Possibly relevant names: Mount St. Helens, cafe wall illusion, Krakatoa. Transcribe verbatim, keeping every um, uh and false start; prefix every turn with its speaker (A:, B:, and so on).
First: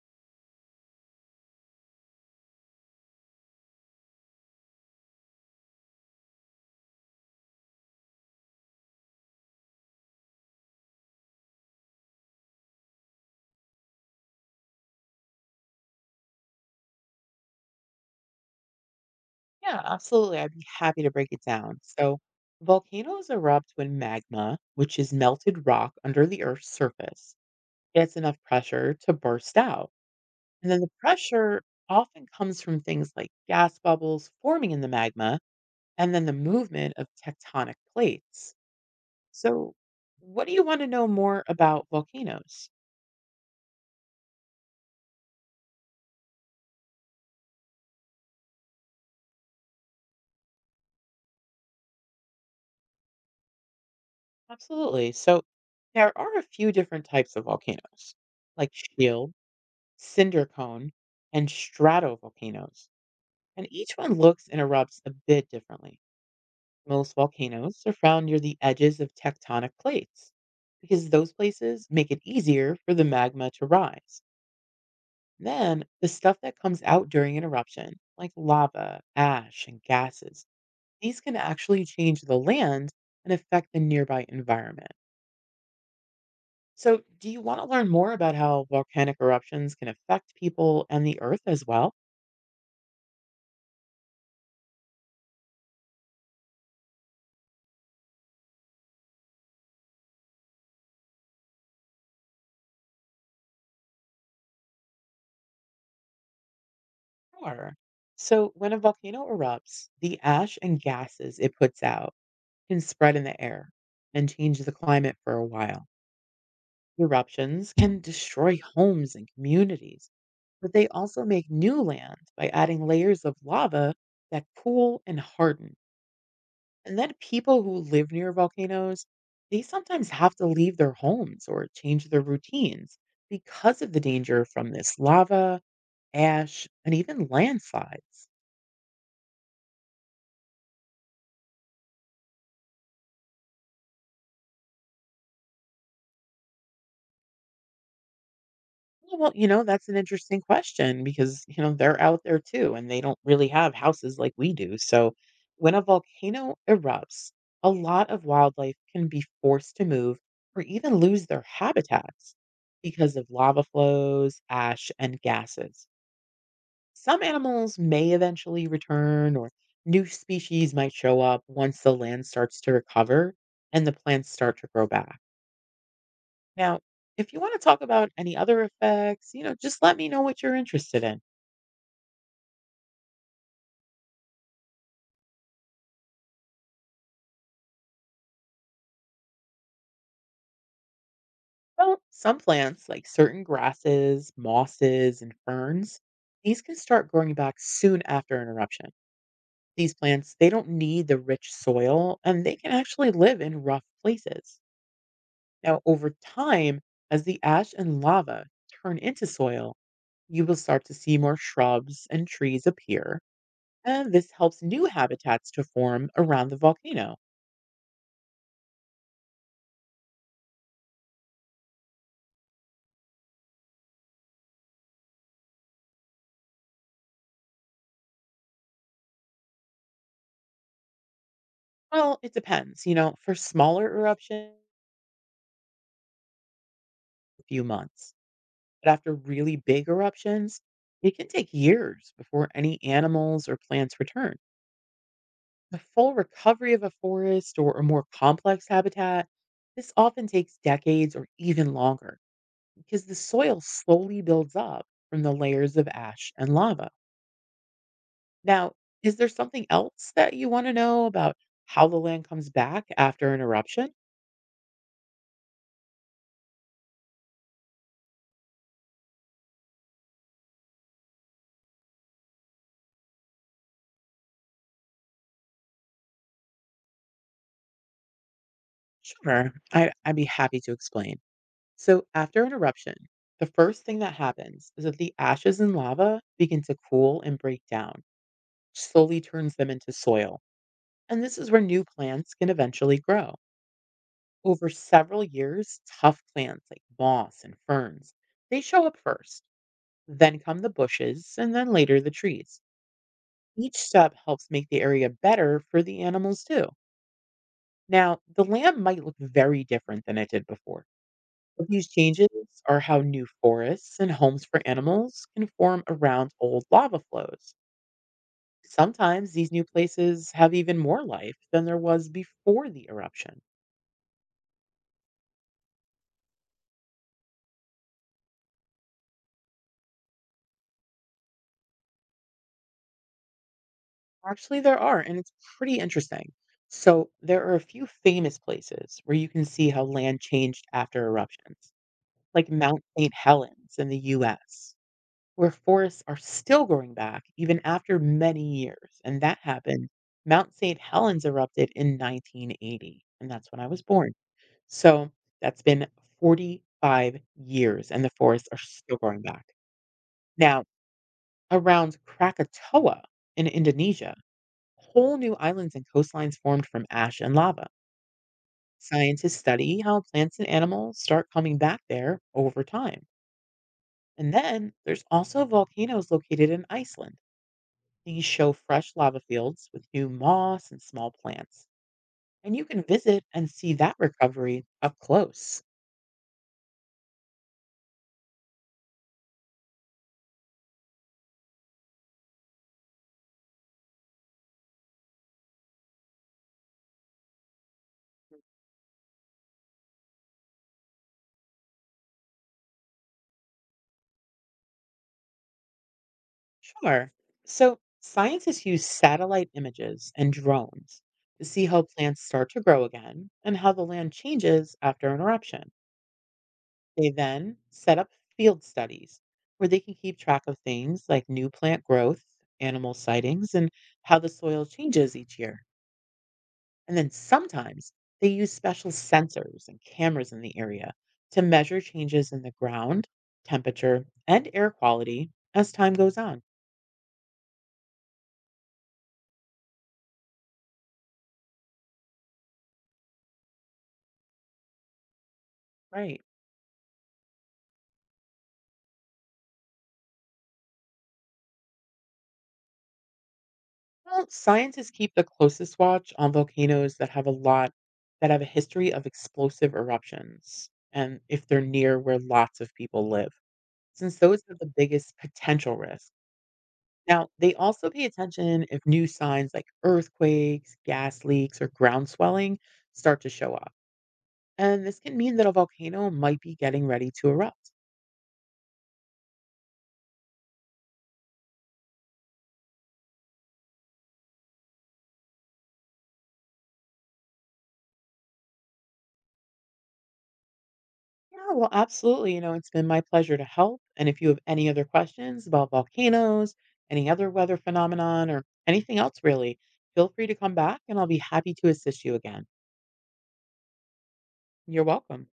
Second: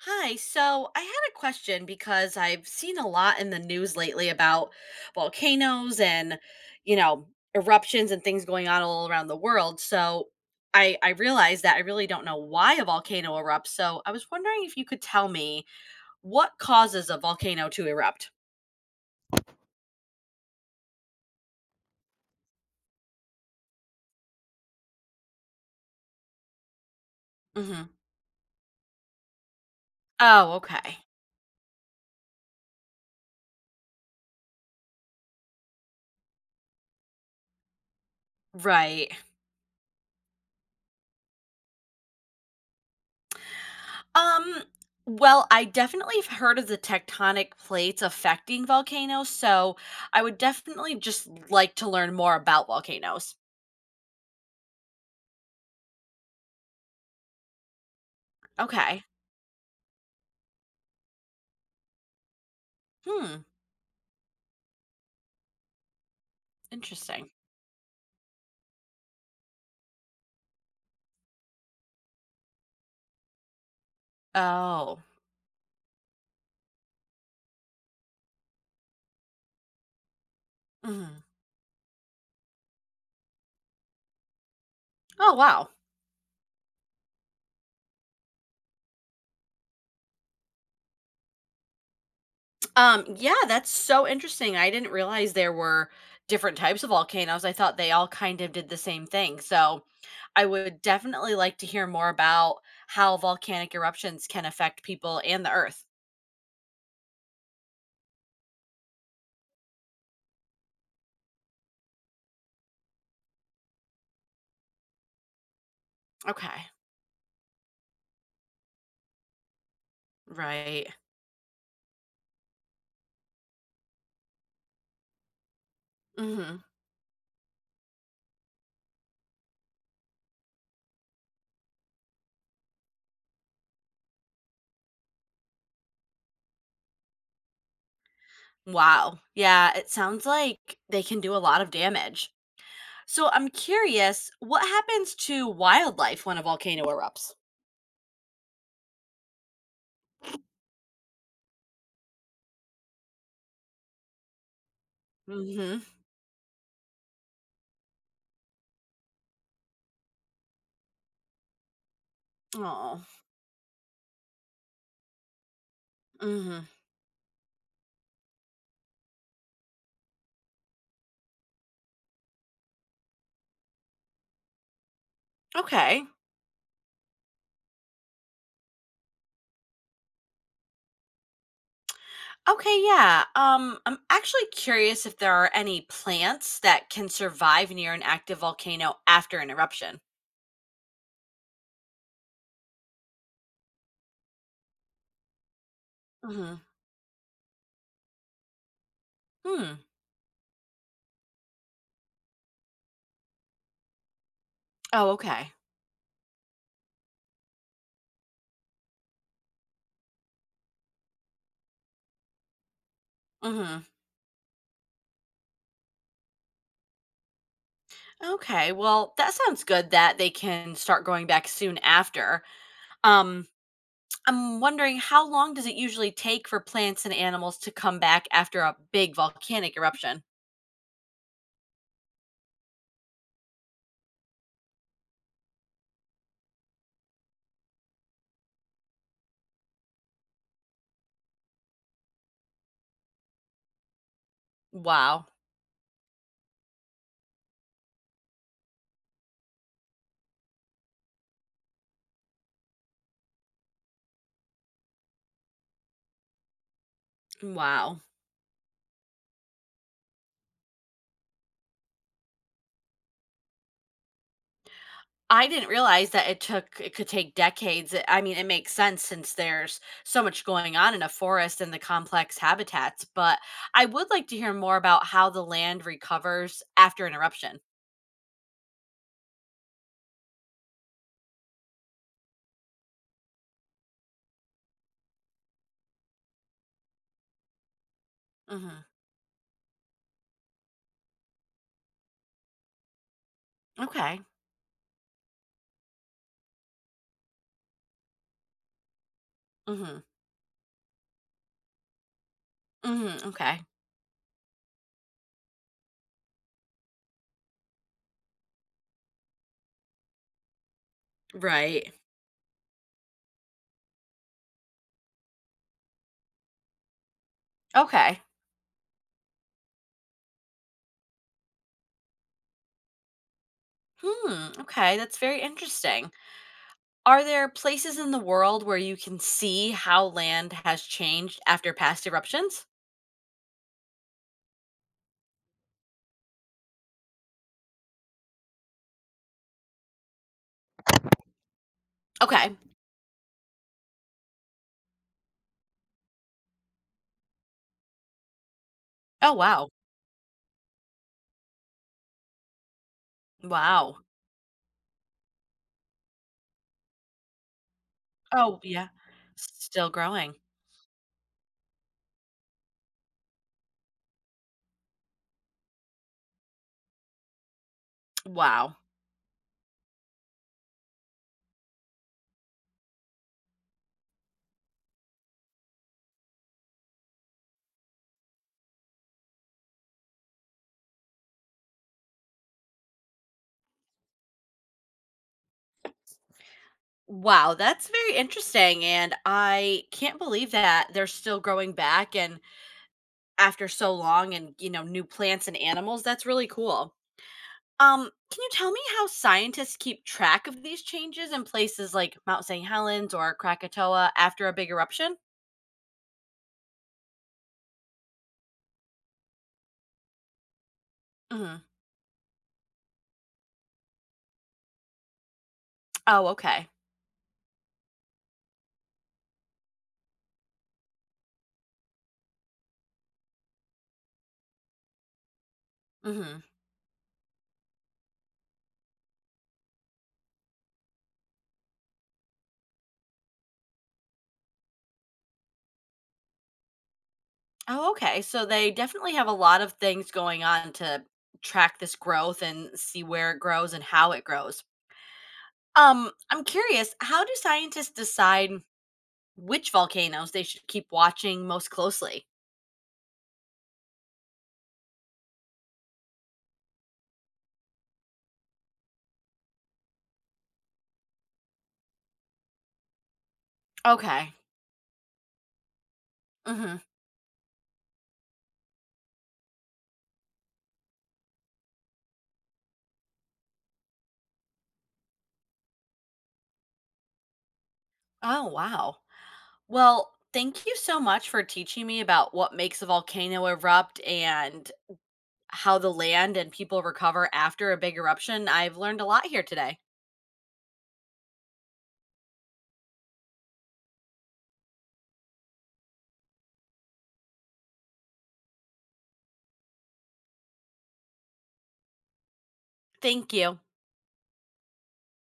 A: Hi, so I had a question because I've seen a lot in the news lately about volcanoes and, you know, eruptions and things going on all around the world. So I I realized that I really don't know why a volcano erupts. So I was wondering if you could tell me what causes a volcano to erupt.
B: Yeah, absolutely. I'd be happy to break it down. So, volcanoes erupt when magma, which is melted rock under the Earth's surface,
A: Hmm.
B: gets enough pressure to burst out.
A: Oh,
B: And then the
A: okay.
B: pressure often comes from things like gas bubbles forming in the magma and then the movement of tectonic plates.
A: Right.
B: So, what do you want to know more about volcanoes?
A: Um, well, I definitely have heard of the tectonic plates affecting volcanoes, so I would definitely just like to learn more about volcanoes.
B: Absolutely. So, there are a few different types of volcanoes, like
A: Okay.
B: shield, cinder cone, and stratovolcanoes,
A: Hmm.
B: and each one looks and erupts a bit differently. Most
A: Interesting.
B: volcanoes are found near the edges of tectonic plates because those places make it easier for the magma to rise.
A: Oh.
B: Then, the stuff that comes out during an eruption, like lava, ash, and gases, these
A: Mhm.
B: can actually change the land and affect the nearby environment.
A: Oh, wow.
B: So, do you want to learn more about how volcanic eruptions can affect people and the earth as well?
A: Um, yeah, that's so interesting. I didn't realize there were different types of volcanoes. I thought they all kind of did the same thing. So I would definitely like to hear more about how volcanic eruptions can affect people and the earth.
B: Sure. So, when a volcano erupts, the ash and gases it puts out can spread in the air and change the climate for a while.
A: Okay.
B: Eruptions can destroy homes and communities, but
A: Right.
B: they also make new land by adding layers of lava that cool and harden.
A: Hmm.
B: And then people who live near volcanoes, they sometimes have to leave their homes or change their routines because of the danger from this lava, ash, and even landslides.
A: Wow. Yeah, it sounds like they can do a lot of damage. So I'm curious, what happens to wildlife when a volcano erupts?
B: Oh, well, you know, that's an interesting question because, you know, they're out there too and they don't really have houses like we do. So when
A: Mm-hmm.
B: a volcano erupts, a lot of wildlife can be forced to move or even lose their habitats
A: Oh.
B: because of lava flows, ash, and gases.
A: Mm-hmm.
B: Some animals may eventually return, or new species might show up once the land starts to recover and the plants start to grow back.
A: Okay.
B: Now, if you want to talk about any other effects, you know, just let me know what you're interested in.
A: Okay, yeah. Um, I'm actually curious if there are any plants that can survive near an active volcano after an eruption.
B: Well, some plants, like certain grasses, mosses, and ferns,
A: Mm-hmm.
B: these can start growing back soon after an eruption.
A: Hmm.
B: These plants, they don't need the rich soil and they can actually live in rough places.
A: Oh, okay.
B: Now, over time, as the ash and lava turn into soil, you will start to see more shrubs and trees appear,
A: Mm-hmm.
B: and this helps new habitats to form around the volcano.
A: Okay. Well, that sounds good that they can start going back soon after. Um, I'm wondering how long does it usually take for plants and animals to come back after a big volcanic eruption?
B: Well, it depends. You know, for smaller eruptions, a few months. But after really big eruptions, it can take years before any animals or plants return.
A: Wow.
B: The full recovery of a forest or a more complex habitat, this often takes decades or even longer because the soil slowly builds up from the layers of ash and lava.
A: Wow.
B: Now, is there something else that you want to know about how the land comes back after an eruption?
A: I didn't realize that it took it could take decades. I I mean, it makes sense since there's so much going on in a forest and the complex habitats, but I would like to hear more about how the land recovers after an eruption.
B: Sure, I, I'd be happy to explain. So, after an eruption, the first thing that happens is that the ashes and lava begin to cool and break down, which
A: Mhm.
B: slowly turns them into soil. And this is where new plants can eventually grow.
A: Okay.
B: Over several years, tough plants like moss and ferns, they show up first.
A: Mhm.
B: Then come the bushes and then later the trees.
A: Mhm. Okay.
B: Each step helps make the area better for the animals too. Now, the land might look very different than it did before. These
A: Right.
B: changes are how new forests and homes for animals can form around old lava flows.
A: Okay.
B: Sometimes these new places have even more life than there was before the eruption.
A: Hmm. Okay, that's very interesting. Are there places in the world where you can see how land has changed after past eruptions?
B: Actually, there are, and it's pretty interesting. So, there are a few famous places where you can see how land changed after eruptions, like
A: Okay.
B: Mount Saint Helens in the U S, where forests are still growing back even after many years. And
A: Oh,
B: that
A: wow.
B: happened. Mount Saint Helens erupted in nineteen eighty, and that's when I was
A: Wow.
B: born. So that's been forty-five years, and the forests are
A: Oh, yeah.
B: still growing back.
A: Still growing.
B: Now, around Krakatoa in Indonesia, whole new islands and coastlines formed from ash and lava.
A: Wow.
B: Scientists study how plants and animals start coming back there over time. And then there's also volcanoes located in Iceland. These show fresh lava fields with new moss and small plants, and you can visit and see that recovery up close.
A: Wow, that's very interesting. And I can't believe that they're still growing back and after so long and, you know, new plants and animals. That's really cool. Um, can you tell me how scientists keep track of these changes in places like Mount saint Helens or Krakatoa after a big eruption?
B: Sure. So, scientists use satellite images and drones to see
A: Hmm.
B: how plants start to grow again and how the land changes after an eruption.
A: Oh, okay.
B: They then set up field studies where they can keep track of things like new plant growth, animal sightings, and how the soil changes each year.
A: Hmm.
B: And then sometimes they use special sensors and cameras in the area to measure changes in the ground, temperature, and air quality as time goes on.
A: Oh, okay. So they definitely have a lot of things going on to track this growth and see where it grows and how it grows. Um,
B: Right.
A: I'm curious, how do scientists decide which volcanoes they should keep watching most closely?
B: Well, scientists keep the closest watch on volcanoes that have a lot that have a history of explosive eruptions and if they're near where lots of people live, since
A: Okay.
B: those are the biggest potential risk.
A: Hmm.
B: Now, they also pay attention if new signs like earthquakes, gas leaks, or ground swelling start to show up, and this can mean that a volcano might be getting ready to erupt.
A: Oh, wow. Well, thank you so much for teaching me about what makes a volcano erupt and how the land and people recover after a big eruption. I've learned a lot here today.
B: Yeah, well, absolutely. You know, it's been my pleasure to help. And if you have any other questions about volcanoes, any other weather phenomenon, or anything else really, feel free to come back and I'll be happy to assist you again.
A: Thank you.
B: You're welcome.